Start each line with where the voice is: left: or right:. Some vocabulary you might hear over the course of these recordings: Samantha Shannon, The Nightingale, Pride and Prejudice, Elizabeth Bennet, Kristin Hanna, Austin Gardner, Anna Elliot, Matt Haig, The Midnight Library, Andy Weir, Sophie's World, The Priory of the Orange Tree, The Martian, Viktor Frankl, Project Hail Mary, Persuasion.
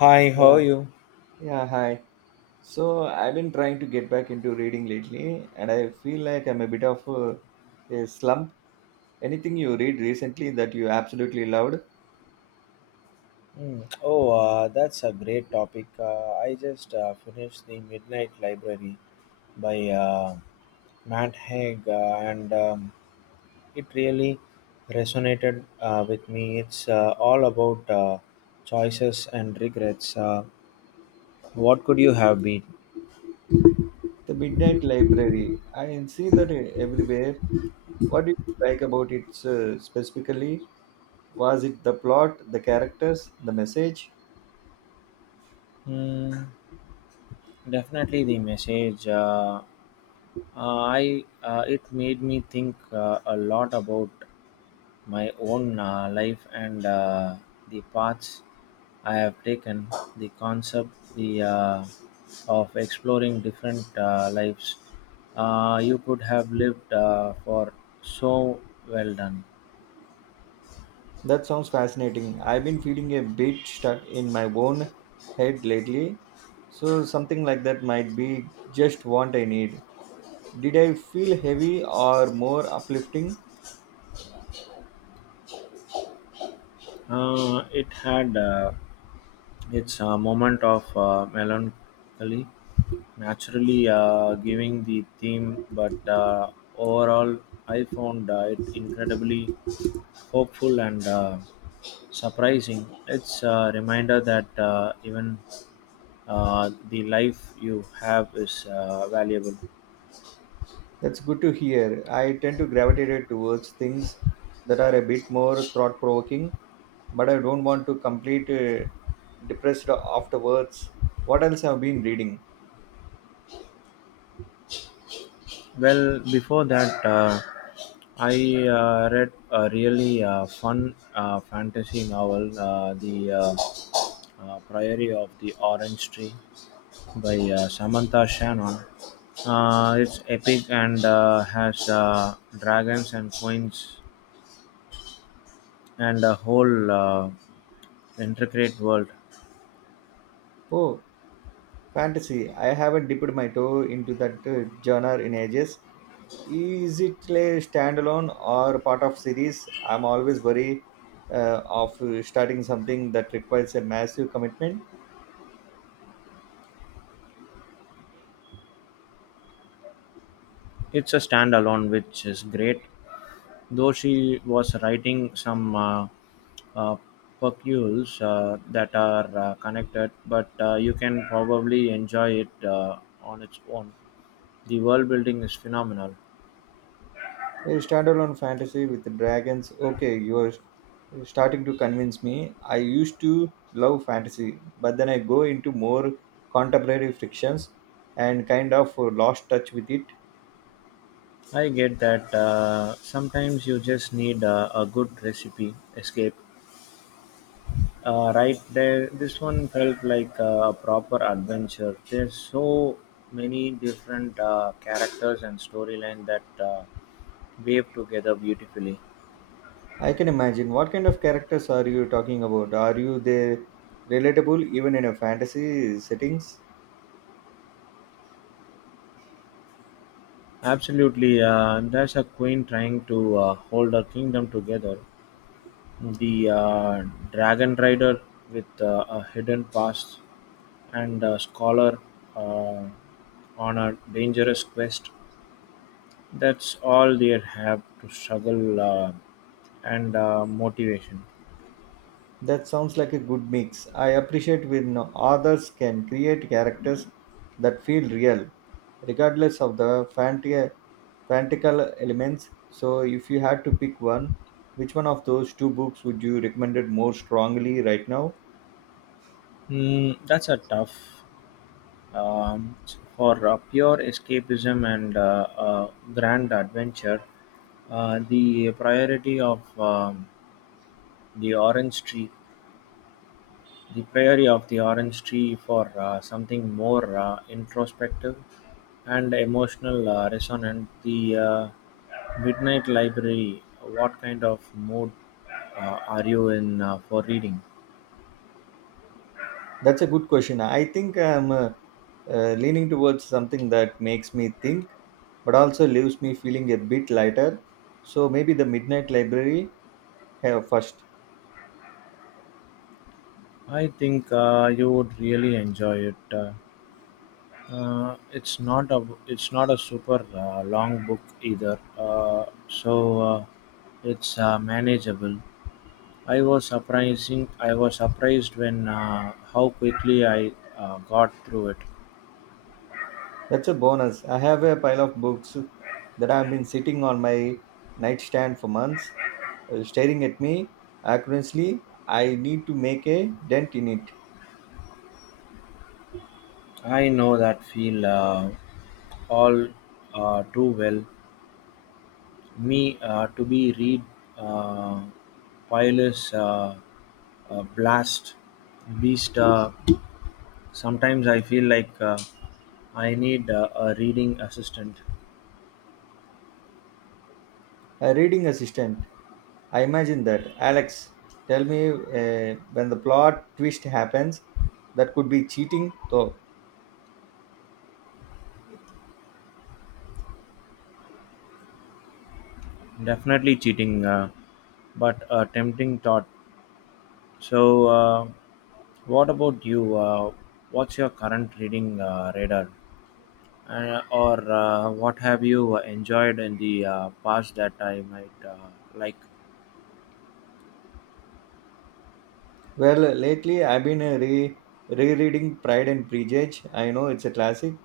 left: Hi, how are
right: Yeah,
left: you?
right: yeah, hi. So I've been trying to get back into reading lately, and I feel like I'm a bit of a slump. Anything you read recently that you absolutely loved?
left: Hmm. Oh, that's a great topic. I just finished The Midnight Library by Matt Haig, and it really resonated with me. It's all about choices and regrets. What could you have been?
right: The Midnight Library. I see that everywhere. What do you like about it specifically? Was it the plot, the characters, the message?
left: Hmm, definitely the message. I It made me think a lot about my own life and the paths I have taken. The concept the of exploring different lives you could have lived for so well done.
right: That sounds fascinating. I've been feeling a bit stuck in my own head lately, so something like that might be just what I need. Did I feel heavy or more uplifting?
left: It had its moment of melancholy, naturally giving the theme, but overall, I found it incredibly hopeful and surprising. It's a reminder that even the life you have is valuable.
right: That's good to hear. I tend to gravitate towards things that are a bit more thought provoking, but I don't want to complete depressed afterwards. What else have been reading?
left: Well, before that, I read a really fun fantasy novel, The Priory of the Orange Tree by Samantha Shannon. It's epic and has dragons and queens and a whole intricate world.
right: Oh, fantasy. I haven't dipped my toe into that genre in ages. Is it a standalone or part of series? I'm always worried of starting something that requires a massive commitment.
left: It's a standalone, which is great. Though she was writing some uh, percules that are connected, but you can probably enjoy it on its own. The world building is phenomenal.
right: A standalone fantasy with dragons. Okay, you're starting to convince me. I used to love fantasy, but then I go into more contemporary frictions and kind of lost touch with it.
left: I get that sometimes you just need a good recipe escape. Right there, this one felt like a proper adventure. There's so many different characters and storyline that wave together beautifully.
right: I can imagine. What kind of characters are you talking about? Are you they relatable even in a fantasy settings?
left: Absolutely, there's a queen trying to hold her kingdom together. The dragon rider with a hidden past and a scholar uh, on a dangerous quest. That's all they have to struggle and motivation.
right: That sounds like a good mix. I appreciate when authors can create characters that feel real, regardless of the fantastical elements. So, if you had to pick one, which one of those two books would you recommend it more strongly right now?
left: Mm, that's a tough. um, for pure escapism and grand adventure. The priority of the orange tree, the prairie of the orange tree for something more introspective and emotional resonant. The Midnight Library, what kind of mood are you in for reading?
right: That's a good question. I think I'm leaning towards something that makes me think, but also leaves me feeling a bit lighter. So, maybe The Midnight Library first.
left: I think you would really enjoy it. It's not a super long book either, so it's manageable. I was surprising. I was surprised when how quickly I got through it.
right: That's a bonus. I have a pile of books that have been sitting on my nightstand for months, staring at me accurately. I need to make a dent in it.
left: I know that feel all too well. Me to be read uh, Pile's blast beast. Sometimes I feel like I need a reading assistant.
right: A reading assistant. I imagine that. Alex, tell me when the plot twist happens. That could be cheating, though.
left: Definitely cheating, but a tempting thought. So, what about you? What's your current reading radar, or what have you enjoyed in the past that I might like?
right: Well, lately I've been rereading Pride and Prejudice. I know it's a classic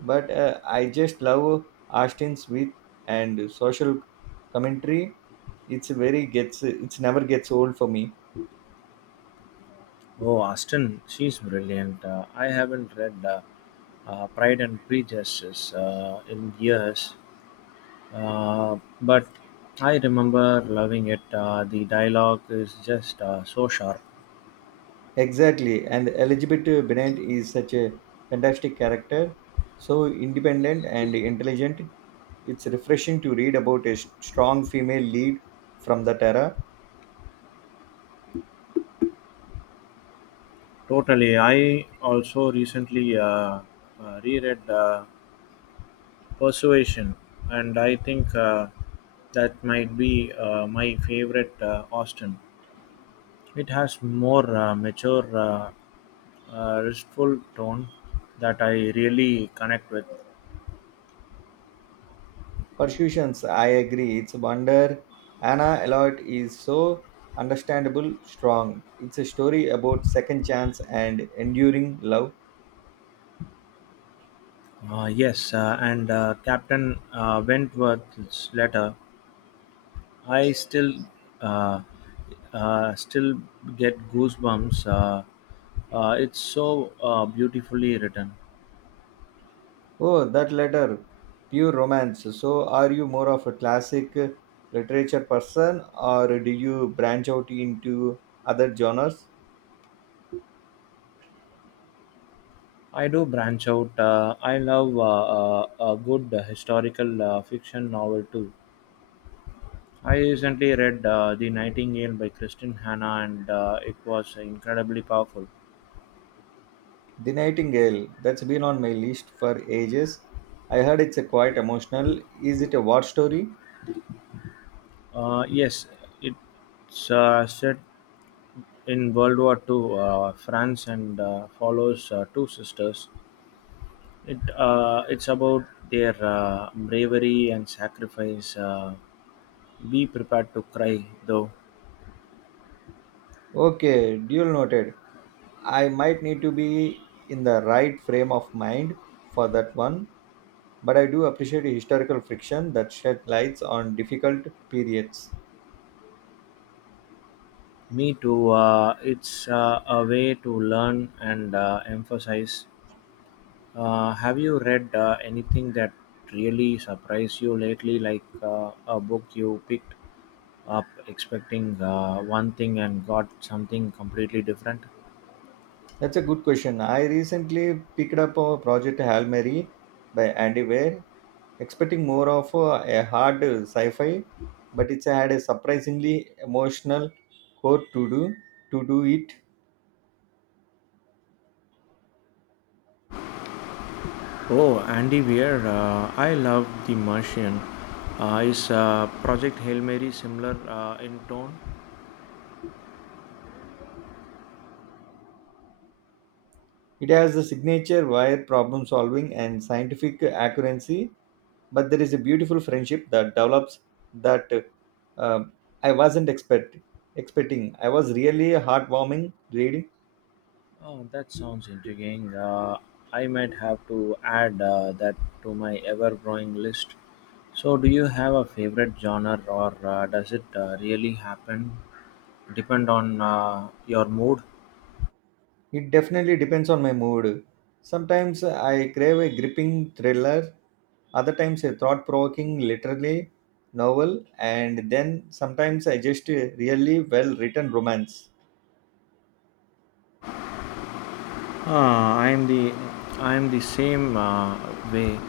right: but I just love Austin's wit and social commentary. It's very gets it's never gets old for me.
left: Oh, Austin, she's brilliant. I haven't read Pride and Prejudice in years, but I remember loving it. The dialogue is just so sharp.
right: Exactly, and Elizabeth Bennet is such a fantastic character, so independent and intelligent. It's refreshing to read about a strong female lead from that era.
left: Totally. I also recently reread, Persuasion, and I think that might be my favorite Austin. It has more mature, restful tone that I really connect with.
right: Persuasions, I agree. It's a wonder Anna Elliot is so understandable, strong. It's a story about second chance and enduring love.
left: Yes, and Captain Wentworth's letter, I uh, still get goosebumps. It's so beautifully written.
right: Oh, that letter, pure romance. So, are you more of a classic literature person or do you branch out into other genres?
left: I do branch out. I love a good historical fiction novel too. I recently read The Nightingale by Kristin Hanna and it was incredibly powerful.
right: The Nightingale, that's been on my list for ages. I heard it's a quite emotional. Is it a war story?
left: Yes, it's set in World War II, France, and follows two sisters. It's about their bravery and sacrifice. Be prepared to cry, though.
right: Okay, dual noted. I might need to be in the right frame of mind for that one, but I do appreciate historical fiction that shed lights on difficult periods.
left: Me too. It's a way to learn and emphasize. Have you read anything that really surprised you lately, like a book you picked up expecting one thing and got something completely different?
right: That's a good question. I recently picked up a project Hail Mary by Andy Weir, expecting more of a hard sci-fi, but it's had a surprisingly emotional core to do it.
left: Oh, Andy Weir, I love The Martian. Is Project Hail Mary similar in tone?
right: It has the signature wire problem solving and scientific accuracy, but there is a beautiful friendship that develops that uh, I wasn't expecting. I was really heartwarming reading.
left: Oh, that sounds intriguing. I might have to add that to my ever-growing list. So, do you have a favorite genre, or does it really happen depend on your mood?
right: It definitely depends on my mood. Sometimes I crave a gripping thriller, other times a thought provoking literary novel, and then sometimes I just a really well written romance.
left: Ah, I'm the same way.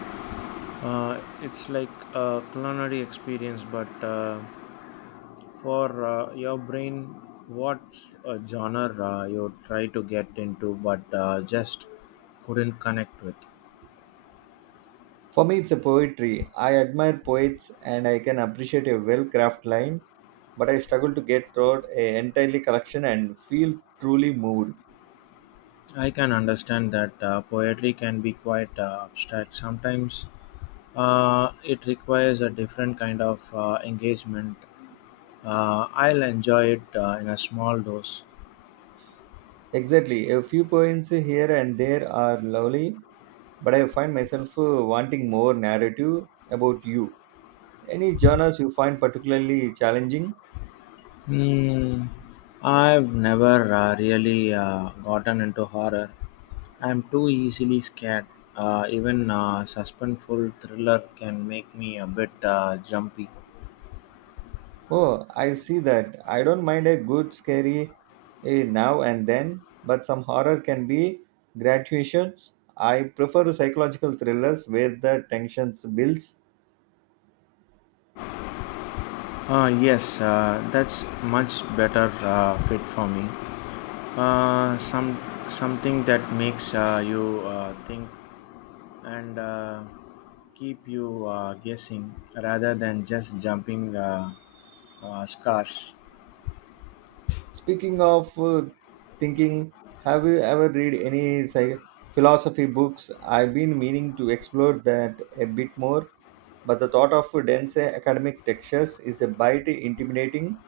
left: It's like a culinary experience, but for your brain, what genre you try to get into, but just couldn't connect with.
right: For me, it's a poetry. I admire poets and I can appreciate a well crafted line, but I struggle to get through a entirely collection and feel truly moved.
left: I can understand that poetry can be quite abstract. Sometimes it requires a different kind of engagement. I'll enjoy it in a small dose.
right: Exactly, a few poems here and there are lovely, but I find myself wanting more narrative about you. Any genres you find particularly challenging?
left: Hmm. I've never really gotten into horror. I'm too easily scared. Even suspenseful thriller can make me a bit jumpy.
right: Oh, I see that. I don't mind a good scary now and then, but some horror can be gratuitous. I prefer psychological thrillers where the tension builds.
left: Yes, that's much better fit for me. uh, some something that makes you think and keep you guessing rather than just jumping scars.
right: Speaking of thinking, have you ever read any philosophy books? I've been meaning to explore that a bit more, but the thought of dense academic textures is a bit intimidating.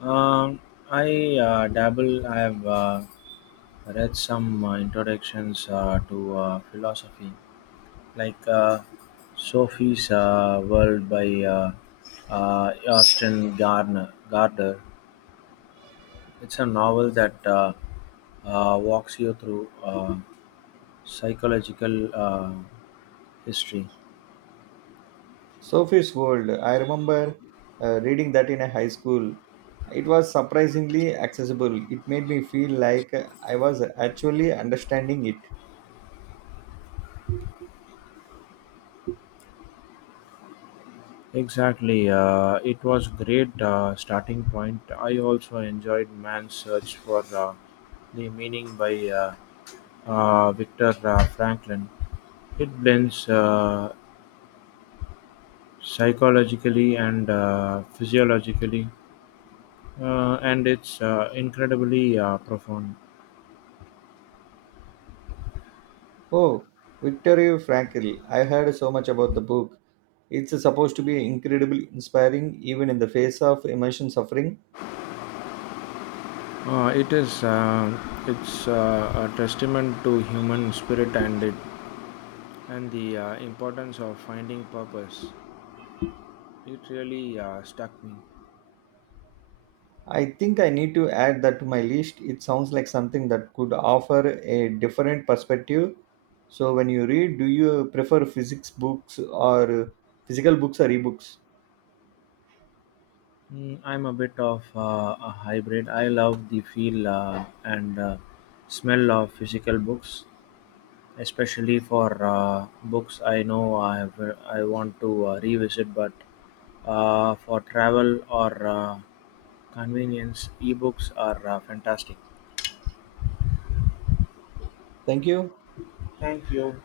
left: Um, I dabble. I have read some introductions to philosophy, like Sophie's World by Austin Gardner. Gardner. It's a novel that walks you through. Psychological history.
right: Sophie's World. I remember reading that in a high school. It was surprisingly accessible. It made me feel like I was actually understanding it.
left: Exactly. It was great starting point. I also enjoyed Man's Search for the Meaning by Victor Franklin. It blends psychologically and physiologically, and it's incredibly profound.
right: Oh, Viktor Frankl. I heard so much about the book. It's supposed to be incredibly inspiring even in the face of emotion suffering.
left: Uh, it is uh, it's a testament to human spirit and the importance of finding purpose. It really stuck me.
right: I think I need to add that to my list. It sounds like something that could offer a different perspective. So when you read, do you prefer physics books or physical books or ebooks?
left: Mm, I'm a bit of a hybrid. I love the feel and smell of physical books, especially for books I know I have, I want to revisit. But for travel or convenience, ebooks are fantastic.
right: Thank you.
left: Thank you.